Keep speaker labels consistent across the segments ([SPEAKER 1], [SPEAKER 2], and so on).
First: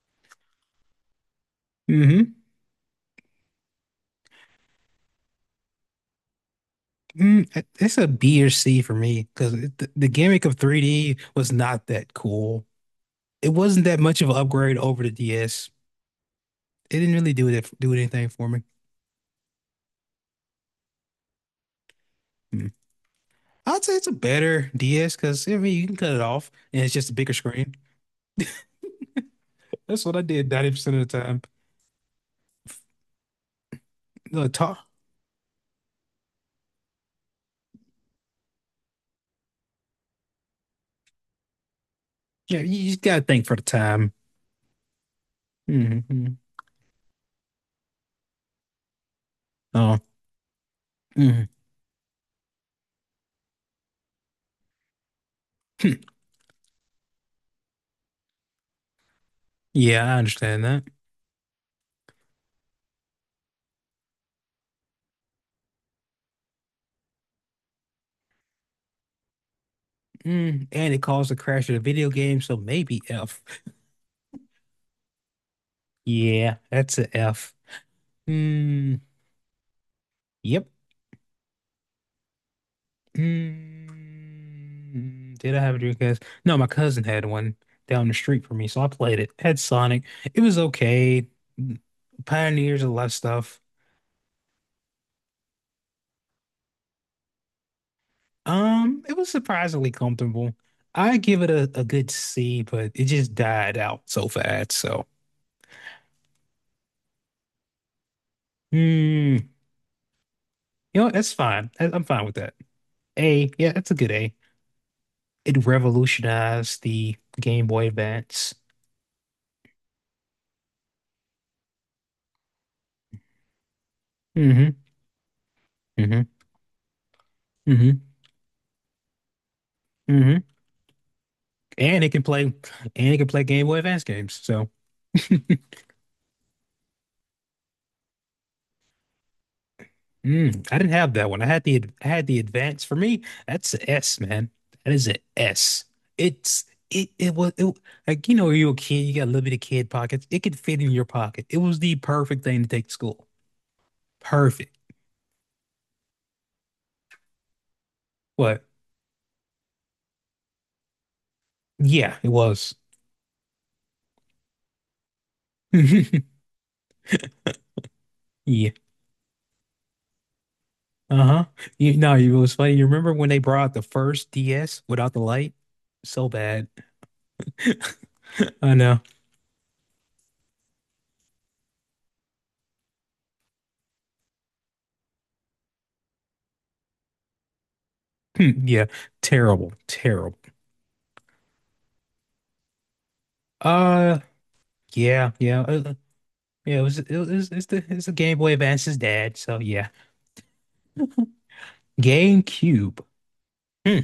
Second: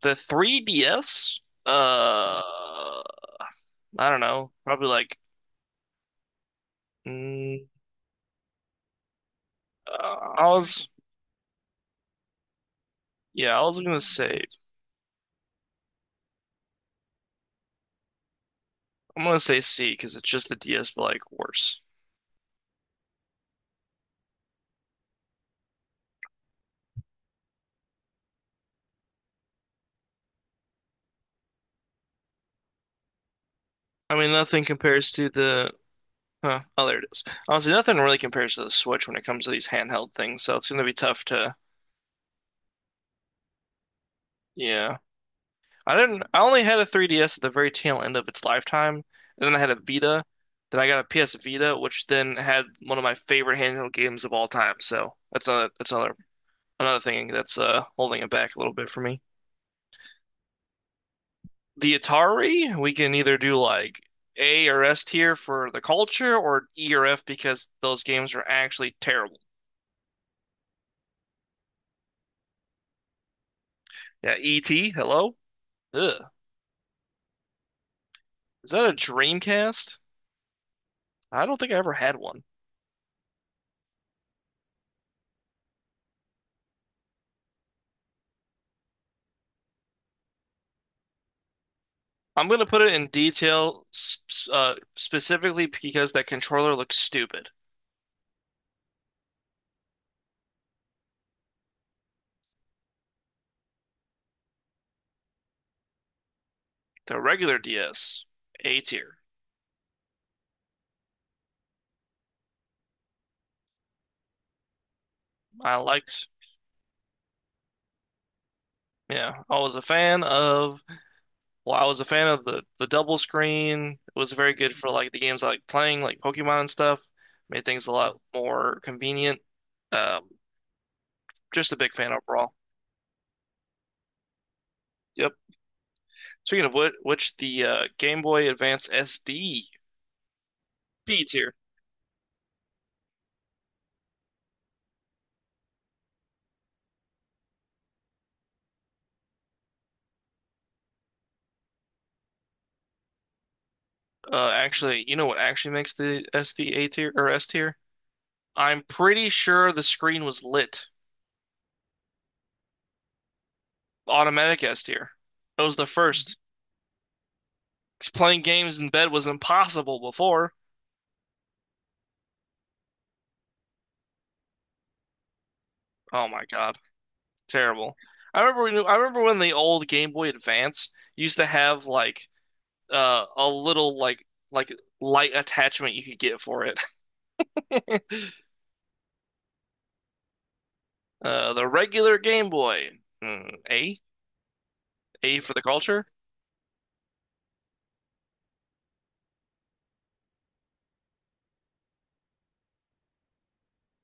[SPEAKER 1] The 3DS,
[SPEAKER 2] Hmm.
[SPEAKER 1] uh, I don't know, probably
[SPEAKER 2] Mm, it-
[SPEAKER 1] mm,
[SPEAKER 2] it's a B or C for me because the
[SPEAKER 1] uh,
[SPEAKER 2] gimmick
[SPEAKER 1] I
[SPEAKER 2] of
[SPEAKER 1] was,
[SPEAKER 2] 3D was not that cool. It
[SPEAKER 1] yeah, I was
[SPEAKER 2] wasn't that
[SPEAKER 1] gonna
[SPEAKER 2] much of an
[SPEAKER 1] say,
[SPEAKER 2] upgrade over the DS. It didn't really do anything for me.
[SPEAKER 1] I'm gonna say C because it's just the DS, but like worse.
[SPEAKER 2] Mm. I'd say it's a better DS because I mean you can cut it off and it's just a bigger screen. That's what I did 90% of the time.
[SPEAKER 1] I mean,
[SPEAKER 2] The
[SPEAKER 1] nothing
[SPEAKER 2] talk.
[SPEAKER 1] compares to huh, oh, there it is. Honestly, nothing really compares to the Switch when it comes to these handheld things, so it's gonna be tough to,
[SPEAKER 2] Yeah, you just gotta think for the time.
[SPEAKER 1] yeah. I didn't,
[SPEAKER 2] Hmm.
[SPEAKER 1] I only had a 3DS at the very tail end of its lifetime, and then I had a
[SPEAKER 2] Oh.
[SPEAKER 1] Vita. Then I got a PS
[SPEAKER 2] Mm.
[SPEAKER 1] Vita, which then had one of my favorite handheld games of all time. So that's another another thing that's holding it back a little bit for me.
[SPEAKER 2] Yeah, I understand that.
[SPEAKER 1] The Atari, we can either do like A or S tier for the culture or E or F because those games are actually terrible.
[SPEAKER 2] Mm. And it caused the crash of the video game, so maybe F.
[SPEAKER 1] Yeah, E.T., hello? Ugh.
[SPEAKER 2] Yeah, that's a F.
[SPEAKER 1] Is that a
[SPEAKER 2] Hmm.
[SPEAKER 1] Dreamcast?
[SPEAKER 2] Yep.
[SPEAKER 1] I don't think I ever had one.
[SPEAKER 2] Did I have a Dreamcast? No, my cousin had one down the street from me, so I played it. Had Sonic. It was okay.
[SPEAKER 1] I'm gonna put
[SPEAKER 2] Pioneers a
[SPEAKER 1] it
[SPEAKER 2] lot
[SPEAKER 1] in
[SPEAKER 2] of stuff.
[SPEAKER 1] detail specifically because that controller looks stupid.
[SPEAKER 2] It was surprisingly comfortable. I give it a good C, but it just died out so fast. So,
[SPEAKER 1] The regular DS, A tier.
[SPEAKER 2] you know what? That's fine. I'm fine with that. A, yeah, that's a good A. It
[SPEAKER 1] I liked,
[SPEAKER 2] revolutionized the Game Boy Advance.
[SPEAKER 1] yeah, I was a fan of well, I was a fan of the double screen. It was very
[SPEAKER 2] Hmm.
[SPEAKER 1] good for like the games I like playing, like
[SPEAKER 2] Hmm.
[SPEAKER 1] Pokemon and stuff. Made things a
[SPEAKER 2] Hmm.
[SPEAKER 1] lot more convenient. Um,
[SPEAKER 2] Hmm.
[SPEAKER 1] just a big
[SPEAKER 2] and it
[SPEAKER 1] fan
[SPEAKER 2] can play
[SPEAKER 1] overall.
[SPEAKER 2] and it can play Game Boy Advance games. So
[SPEAKER 1] Yep. Speaking of which the Game Boy Advance SD
[SPEAKER 2] I didn't have
[SPEAKER 1] B
[SPEAKER 2] that one. I
[SPEAKER 1] tier.
[SPEAKER 2] had the Advance. For me, that's an S, man. That is an S. It's it it was it, Like you know when you're a kid, you got limited kid pockets. It could fit in your pocket. It was the perfect thing to take to school. Perfect.
[SPEAKER 1] Actually, you know what actually makes the SD A tier or S tier?
[SPEAKER 2] What?
[SPEAKER 1] I'm pretty sure the screen was lit.
[SPEAKER 2] Yeah, it was.
[SPEAKER 1] Automatic S tier. It was the first. 'Cause playing
[SPEAKER 2] Yeah.
[SPEAKER 1] games in bed was impossible before.
[SPEAKER 2] Uh-huh. You know, it was funny. You remember when they brought the first DS without the light? So
[SPEAKER 1] Oh my
[SPEAKER 2] bad.
[SPEAKER 1] God. Terrible.
[SPEAKER 2] I
[SPEAKER 1] I
[SPEAKER 2] know.
[SPEAKER 1] remember when the old Game Boy Advance used to have like a little like light attachment you could get for it.
[SPEAKER 2] Hmm. Yeah. Terrible. Terrible.
[SPEAKER 1] Uh, the regular Game Boy. Mm, A?
[SPEAKER 2] Uh, Yeah,
[SPEAKER 1] A for
[SPEAKER 2] yeah,
[SPEAKER 1] the culture?
[SPEAKER 2] yeah. It's the Game Boy Advance's dad. So yeah, GameCube. Hmm.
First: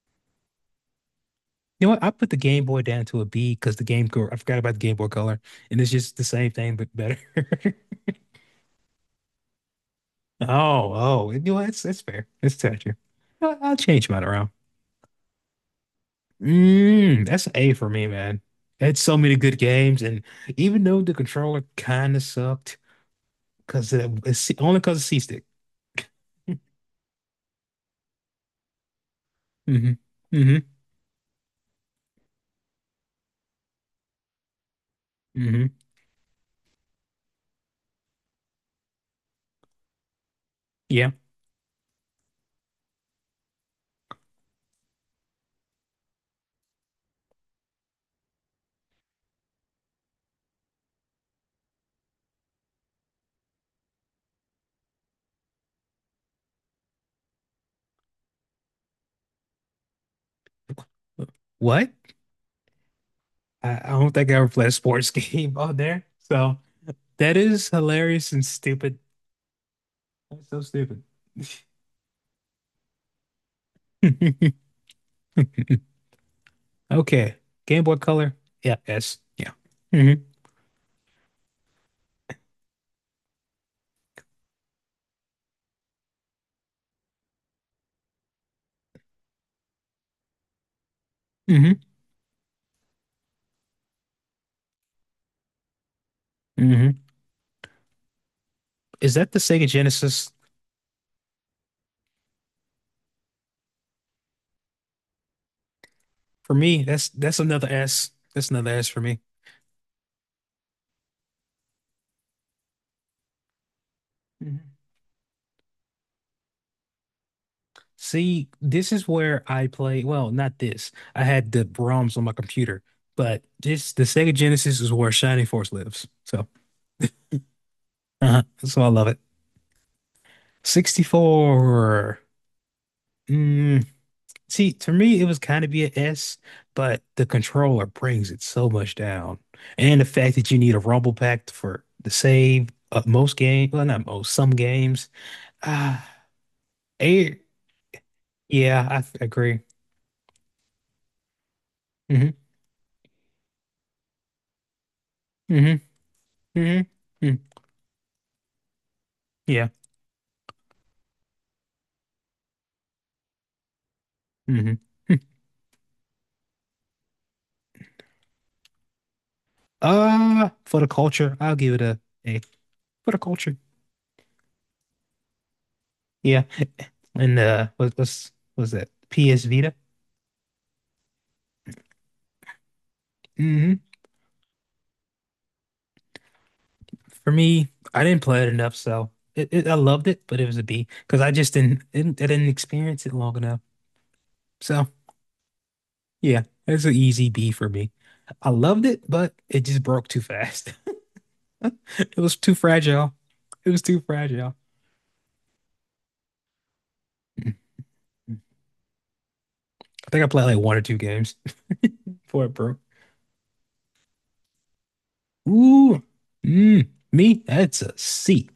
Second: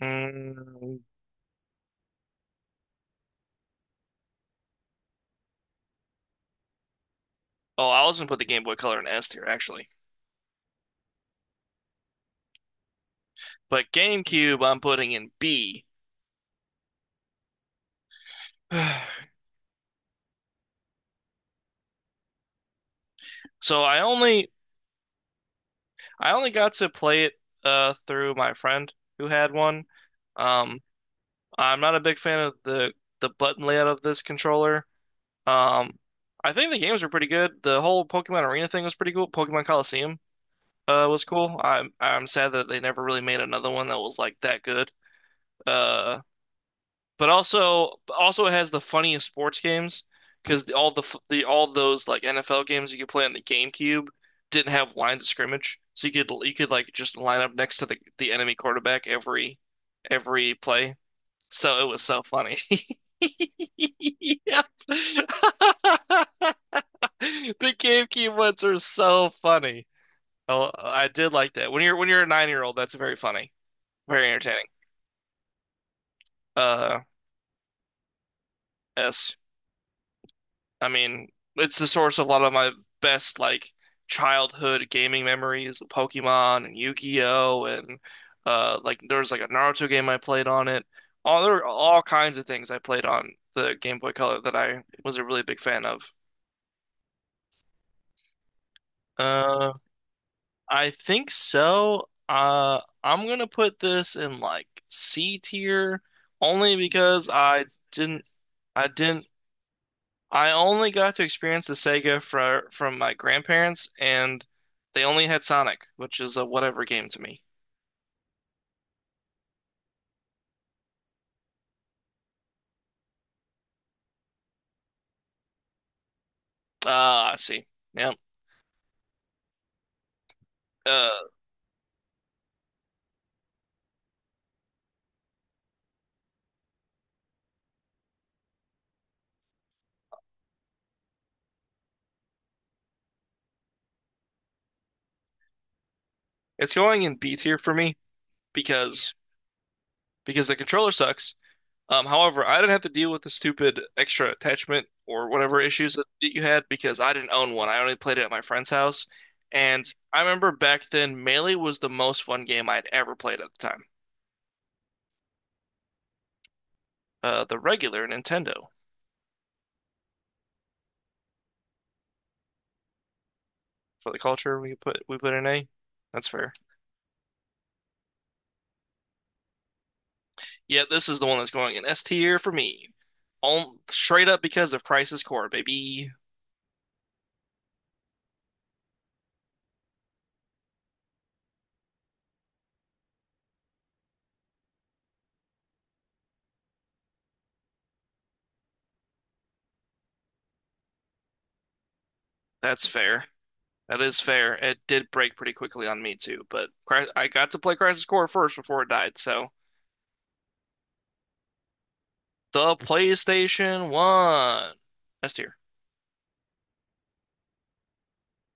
[SPEAKER 1] Mm.
[SPEAKER 2] You know what? I put the Game Boy down to a B because the Game Girl. I forgot about the Game Boy Color, and it's just the same thing but better.
[SPEAKER 1] Oh, I was gonna put the Game Boy Color in S tier actually.
[SPEAKER 2] Oh, oh, you know what? That's It's fair. That's touching. I'll
[SPEAKER 1] But
[SPEAKER 2] change mine around.
[SPEAKER 1] GameCube I'm putting in B.
[SPEAKER 2] That's an A for me, man. It's so many good games, and even though the controller kind of sucked,
[SPEAKER 1] So
[SPEAKER 2] because
[SPEAKER 1] I
[SPEAKER 2] it's
[SPEAKER 1] only
[SPEAKER 2] only because of C-Stick.
[SPEAKER 1] I only got to play it through my friend who had one.
[SPEAKER 2] Hmm. Hmm.
[SPEAKER 1] Um I'm not a big fan of the button layout of this controller.
[SPEAKER 2] Hmm.
[SPEAKER 1] Um, I think the games were pretty good. The whole Pokemon Arena thing was pretty cool. Pokemon Coliseum
[SPEAKER 2] Yeah.
[SPEAKER 1] was cool. I'm sad that they never really made another one that was like that good. Uh, but also it has the funniest sports games because all the f- the all those like NFL games you could play on the GameCube didn't have lines of scrimmage, so you could like just line up next to the enemy quarterback every play. So it
[SPEAKER 2] What?
[SPEAKER 1] was so funny.
[SPEAKER 2] I don't think I ever
[SPEAKER 1] Yep.
[SPEAKER 2] played a sports game on there. So that is
[SPEAKER 1] The
[SPEAKER 2] hilarious
[SPEAKER 1] GameCube
[SPEAKER 2] and
[SPEAKER 1] ones are
[SPEAKER 2] stupid.
[SPEAKER 1] so funny.
[SPEAKER 2] That's so
[SPEAKER 1] Oh,
[SPEAKER 2] stupid.
[SPEAKER 1] I did like that. When you're a 9 year old, that's very funny, very entertaining. Uh,
[SPEAKER 2] Okay. Game Boy Color. Yeah. Yes.
[SPEAKER 1] yes.
[SPEAKER 2] Yeah. Hmm.
[SPEAKER 1] I mean, it's the source of a lot of my best like childhood gaming memories of Pokemon and Yu-Gi-Oh and like there was like a Naruto game I played on it. All there were
[SPEAKER 2] Hmm.
[SPEAKER 1] all kinds of things I played on the Game Boy Color that I was a really big fan of.
[SPEAKER 2] Hmm. Is that the Sega
[SPEAKER 1] Uh,
[SPEAKER 2] Genesis?
[SPEAKER 1] I think so. I'm gonna put this in like C tier
[SPEAKER 2] For
[SPEAKER 1] only
[SPEAKER 2] me, that's
[SPEAKER 1] because
[SPEAKER 2] that's
[SPEAKER 1] I
[SPEAKER 2] another S.
[SPEAKER 1] didn't,
[SPEAKER 2] That's another
[SPEAKER 1] I
[SPEAKER 2] S for me.
[SPEAKER 1] didn't, I only got to experience the Sega from my grandparents, and
[SPEAKER 2] Mhm.
[SPEAKER 1] they only had Sonic, which is a whatever game to me.
[SPEAKER 2] See, this is where I play. Well, not this. I had the ROMs on my computer, but this the Sega Genesis is where Shining Force lives. So
[SPEAKER 1] Ah, I see. Yeah,
[SPEAKER 2] uh-huh. So I love it.
[SPEAKER 1] Uh,
[SPEAKER 2] 64. Mm, See, to me, it was kind of be an S, but the controller brings it so much down. And the fact that you need a rumble pack for the save of most games, well, not most, some games. Ah,
[SPEAKER 1] it's going in B
[SPEAKER 2] eh,
[SPEAKER 1] tier for me
[SPEAKER 2] yeah, I
[SPEAKER 1] because
[SPEAKER 2] agree.
[SPEAKER 1] because the controller sucks.
[SPEAKER 2] Hmm.
[SPEAKER 1] However, I didn't have to deal with the stupid extra attachment or whatever
[SPEAKER 2] Hmm.
[SPEAKER 1] issues that you had
[SPEAKER 2] Hmm.
[SPEAKER 1] because I didn't
[SPEAKER 2] Mm.
[SPEAKER 1] own one. I only played it at my friend's house.
[SPEAKER 2] Yeah.
[SPEAKER 1] And I remember back then, Melee was the most fun game I'd ever played at the time.
[SPEAKER 2] Hmm.
[SPEAKER 1] The regular Nintendo
[SPEAKER 2] For the culture, I'll give it a A. For the culture.
[SPEAKER 1] for the culture we put in A. That's
[SPEAKER 2] Yeah.
[SPEAKER 1] fair.
[SPEAKER 2] And what's that? PS Vita.
[SPEAKER 1] Yeah, this is the one that's going in S tier for me. All
[SPEAKER 2] Mm-hmm.
[SPEAKER 1] straight up because of Crisis Core, baby.
[SPEAKER 2] For me, I didn't play it enough, so it I loved it, but it was a B because I just didn't I didn't experience it long enough. So yeah, it's an easy B for me. I loved it, but it just broke too fast. It was too
[SPEAKER 1] That's
[SPEAKER 2] fragile.
[SPEAKER 1] fair.
[SPEAKER 2] It was too
[SPEAKER 1] That is
[SPEAKER 2] fragile.
[SPEAKER 1] fair. It did break pretty quickly on me too, but Cry- I got
[SPEAKER 2] I
[SPEAKER 1] to play Crisis Core first before it died, so
[SPEAKER 2] think I played like one or two games before it
[SPEAKER 1] the
[SPEAKER 2] broke.
[SPEAKER 1] PlayStation 1. S tier.
[SPEAKER 2] Ooh, me, that's a C.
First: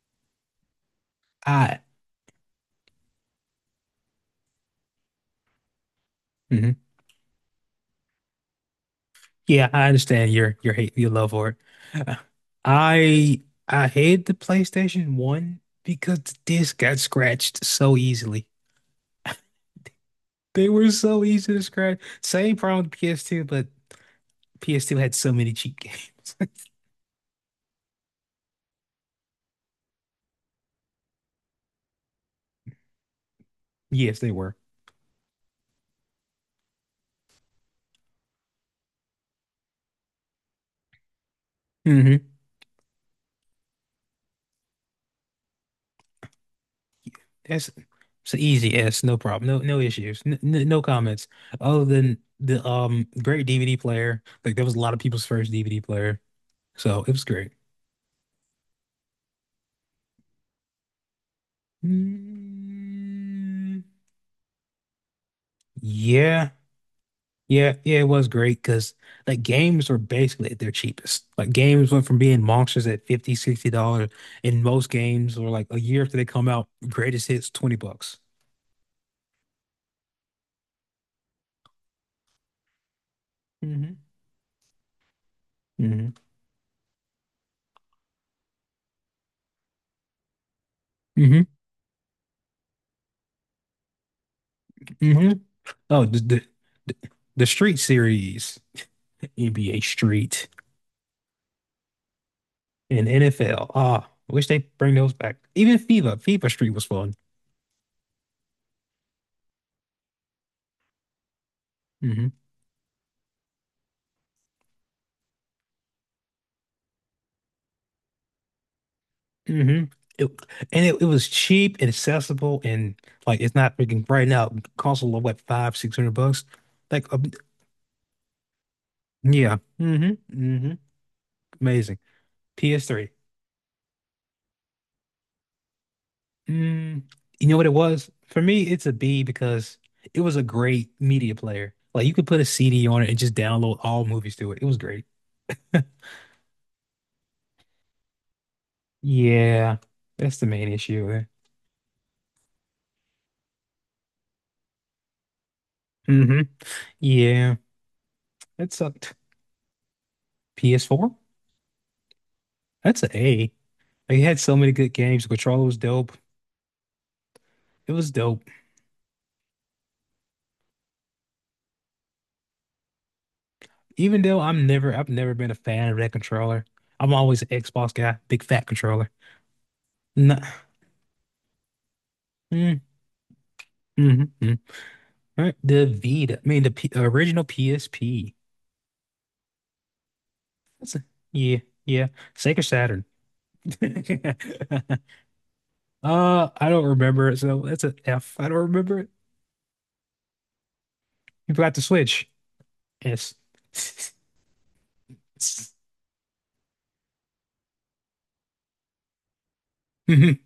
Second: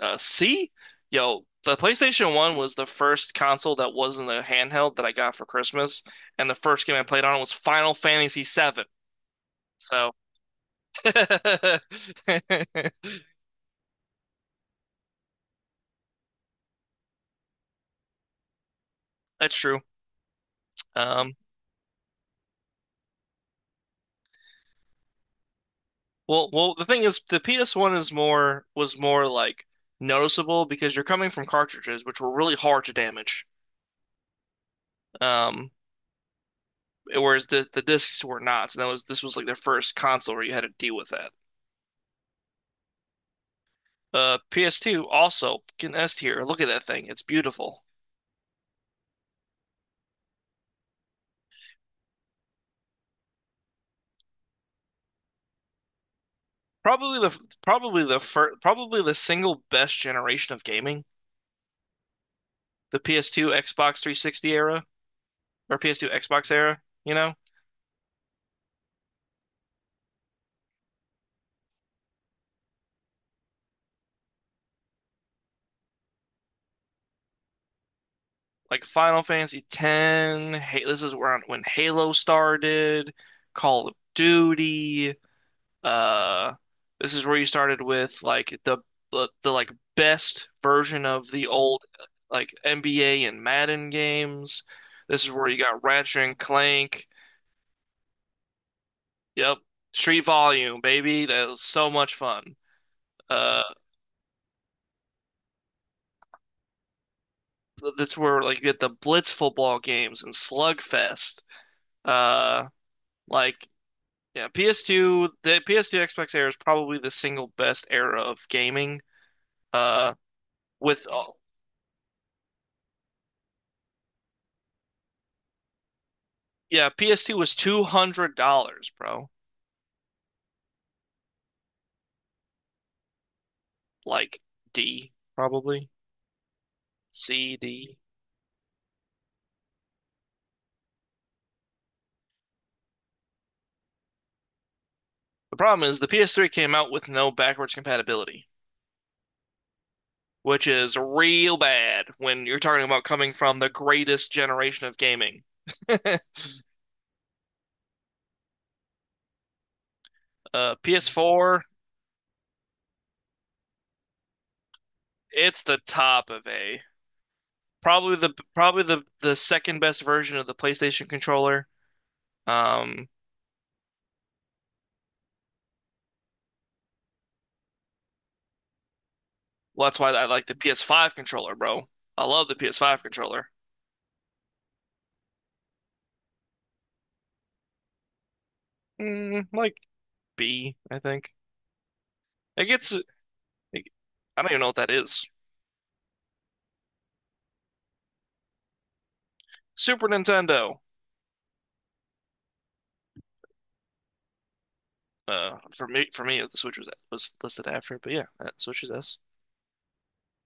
[SPEAKER 1] C? Yo, the
[SPEAKER 2] I.
[SPEAKER 1] PlayStation 1 was the first console that wasn't a handheld that I got for Christmas, and the
[SPEAKER 2] Mhm.
[SPEAKER 1] first game I played on was Final Fantasy VII.
[SPEAKER 2] Yeah, I
[SPEAKER 1] So
[SPEAKER 2] understand your hate your love for
[SPEAKER 1] that's
[SPEAKER 2] it. Uh, I I hate the PlayStation 1 because the disc got scratched so easily.
[SPEAKER 1] true.
[SPEAKER 2] They were so
[SPEAKER 1] Um,
[SPEAKER 2] easy to scratch. Same problem with PS2, but PS2 had so many cheap games.
[SPEAKER 1] the thing is, the PS1 is more was more like noticeable because you're coming from cartridges, which were really hard to damage.
[SPEAKER 2] Yes, they were.
[SPEAKER 1] Um, whereas the discs were not. So that was this was like their first console where you had to deal with that.
[SPEAKER 2] Hmm.
[SPEAKER 1] PS2 also can S tier. Look at that thing. It's
[SPEAKER 2] That's
[SPEAKER 1] beautiful.
[SPEAKER 2] It's an easy yes, no problem. No issues. No comments. Other than the great DVD player. Like that was a lot of people's first DVD player. So it was great.
[SPEAKER 1] Probably the single best generation of gaming. The PS2
[SPEAKER 2] Mm,
[SPEAKER 1] Xbox 360 era or PS2
[SPEAKER 2] yeah.
[SPEAKER 1] Xbox era, you know?
[SPEAKER 2] Yeah, yeah, it was great because like games were basically at their cheapest. Like games went from being monsters at 50, $60, and most games were like a year after they come out, greatest hits, 20 bucks.
[SPEAKER 1] Like Final Fantasy X, hey, this is where when Halo started, Call of
[SPEAKER 2] Hmm.
[SPEAKER 1] Duty,
[SPEAKER 2] Hmm.
[SPEAKER 1] Uh, this is where you started with like the like best version of
[SPEAKER 2] Hmm.
[SPEAKER 1] the old like NBA and Madden games. This is
[SPEAKER 2] Hmm.
[SPEAKER 1] where you got
[SPEAKER 2] Oh,
[SPEAKER 1] Ratchet and
[SPEAKER 2] the
[SPEAKER 1] Clank.
[SPEAKER 2] the Street series,
[SPEAKER 1] Yep,
[SPEAKER 2] NBA
[SPEAKER 1] Street
[SPEAKER 2] Street
[SPEAKER 1] Volume, baby. That was so much fun.
[SPEAKER 2] and
[SPEAKER 1] Uh,
[SPEAKER 2] NFL. Ah, I wish they bring those back. Even FIFA Street was fun.
[SPEAKER 1] that's where like you get the Blitz football games and Slugfest.
[SPEAKER 2] Mm-hmm.
[SPEAKER 1] Uh, like yeah, the PS2 Xbox era is probably the single best era of gaming.
[SPEAKER 2] Hmm.
[SPEAKER 1] Uh,
[SPEAKER 2] It, and it
[SPEAKER 1] with
[SPEAKER 2] was
[SPEAKER 1] all.
[SPEAKER 2] cheap and accessible and like it's not freaking right now. It costs a little what five, 600 bucks.
[SPEAKER 1] Yeah,
[SPEAKER 2] Like
[SPEAKER 1] PS2 was $200, bro.
[SPEAKER 2] yeah. Hmm. Hmm. Amazing. PS3.
[SPEAKER 1] Like D, probably
[SPEAKER 2] Mm, you know
[SPEAKER 1] C,
[SPEAKER 2] what it
[SPEAKER 1] D.
[SPEAKER 2] was? For me, it's a B because it was a great media player. Like you could put a CD on it and just download all movies to it. It was great.
[SPEAKER 1] The problem is the PS3 came out with no backwards compatibility,
[SPEAKER 2] Yeah, that's the
[SPEAKER 1] which
[SPEAKER 2] main
[SPEAKER 1] is
[SPEAKER 2] issue. Eh?
[SPEAKER 1] real bad when you're talking about coming from the greatest generation of gaming.
[SPEAKER 2] Mm-hmm. Yeah, that sucked. PS4?
[SPEAKER 1] PS4,
[SPEAKER 2] That's an A. Like, it had so many good games. The
[SPEAKER 1] it's
[SPEAKER 2] controller was
[SPEAKER 1] the
[SPEAKER 2] dope.
[SPEAKER 1] top of A.
[SPEAKER 2] It was
[SPEAKER 1] Probably the
[SPEAKER 2] dope.
[SPEAKER 1] probably the the second best version of the PlayStation controller. Um,
[SPEAKER 2] Even though I've never been a fan of that controller. I'm always an Xbox guy, big fat controller.
[SPEAKER 1] that's why I
[SPEAKER 2] No.
[SPEAKER 1] like the PS5 controller, bro. I love the
[SPEAKER 2] mm,
[SPEAKER 1] PS5 controller.
[SPEAKER 2] mm, mm. Right. The Vita, I mean the P original PSP.
[SPEAKER 1] Mm, like B,
[SPEAKER 2] That's
[SPEAKER 1] I
[SPEAKER 2] a,
[SPEAKER 1] think.
[SPEAKER 2] yeah, yeah. Sega
[SPEAKER 1] It gets,
[SPEAKER 2] Saturn.
[SPEAKER 1] it, I don't even know what that is.
[SPEAKER 2] I don't remember it, so that's an F. I don't remember it.
[SPEAKER 1] Super Nintendo.
[SPEAKER 2] You forgot the Switch. S. S-
[SPEAKER 1] For me, the Switch was listed after it, but yeah, that Switch is S.
[SPEAKER 2] mhm.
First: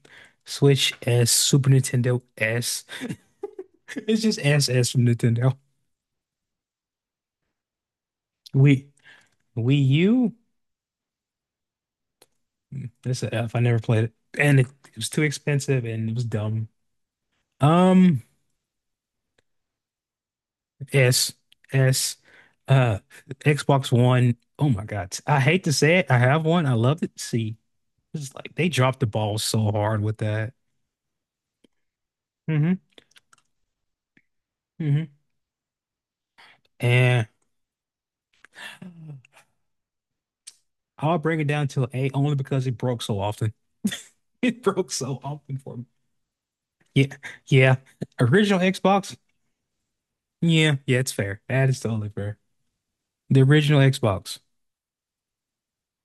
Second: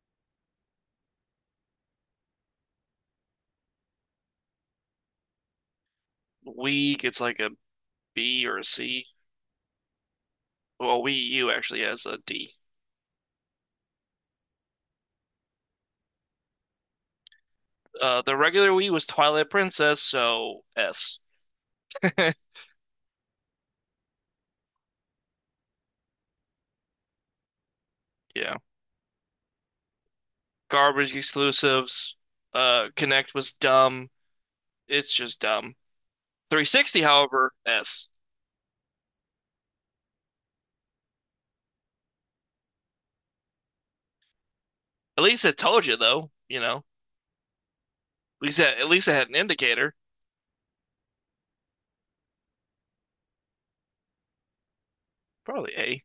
[SPEAKER 2] Switch S, Super Nintendo S. It's just S S from Nintendo.
[SPEAKER 1] Wii gets like a B or a
[SPEAKER 2] We
[SPEAKER 1] C.
[SPEAKER 2] Wii Wii U.
[SPEAKER 1] Well, Wii U actually has a D.
[SPEAKER 2] It's a F. I never played it. And it was too expensive and it was dumb. Um,
[SPEAKER 1] The regular Wii was Twilight Princess, so S.
[SPEAKER 2] S, S, uh, Xbox One. Oh my God. I hate to say it. I have one. I love it. See, it's like
[SPEAKER 1] Yeah,
[SPEAKER 2] they dropped the ball so hard with that.
[SPEAKER 1] garbage exclusives.
[SPEAKER 2] Hmm.
[SPEAKER 1] Connect was dumb.
[SPEAKER 2] Hmm.
[SPEAKER 1] It's just dumb. 360,
[SPEAKER 2] And
[SPEAKER 1] however, S.
[SPEAKER 2] I'll bring it down to an A only because it broke so often. It broke so
[SPEAKER 1] At least
[SPEAKER 2] often
[SPEAKER 1] it
[SPEAKER 2] for
[SPEAKER 1] told
[SPEAKER 2] me.
[SPEAKER 1] you though, you know.
[SPEAKER 2] Yeah. Yeah. Original
[SPEAKER 1] At least it
[SPEAKER 2] Xbox.
[SPEAKER 1] had an indicator.
[SPEAKER 2] Yeah. Yeah. It's fair. That is totally fair. The original Xbox.
[SPEAKER 1] Probably A.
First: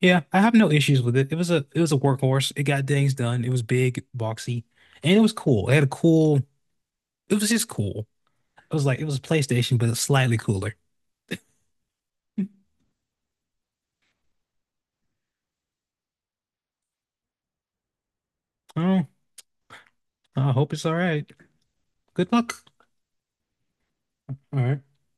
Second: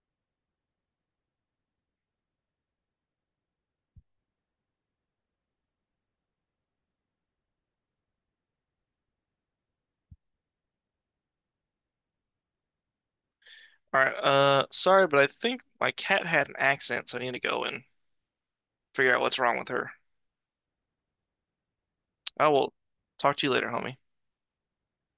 [SPEAKER 2] Yeah, I have no issues with it. It was a workhorse. It got things done. It was big, boxy, and it was cool. It had a cool. It was just cool. It was like it was a PlayStation, but it's slightly cooler.
[SPEAKER 1] All right. Sorry, but I think my cat had an accent, so I need to go and
[SPEAKER 2] Oh,
[SPEAKER 1] figure out what's wrong with her.
[SPEAKER 2] I hope it's all right. Good
[SPEAKER 1] I
[SPEAKER 2] luck.
[SPEAKER 1] will talk to you later, homie.
[SPEAKER 2] All right.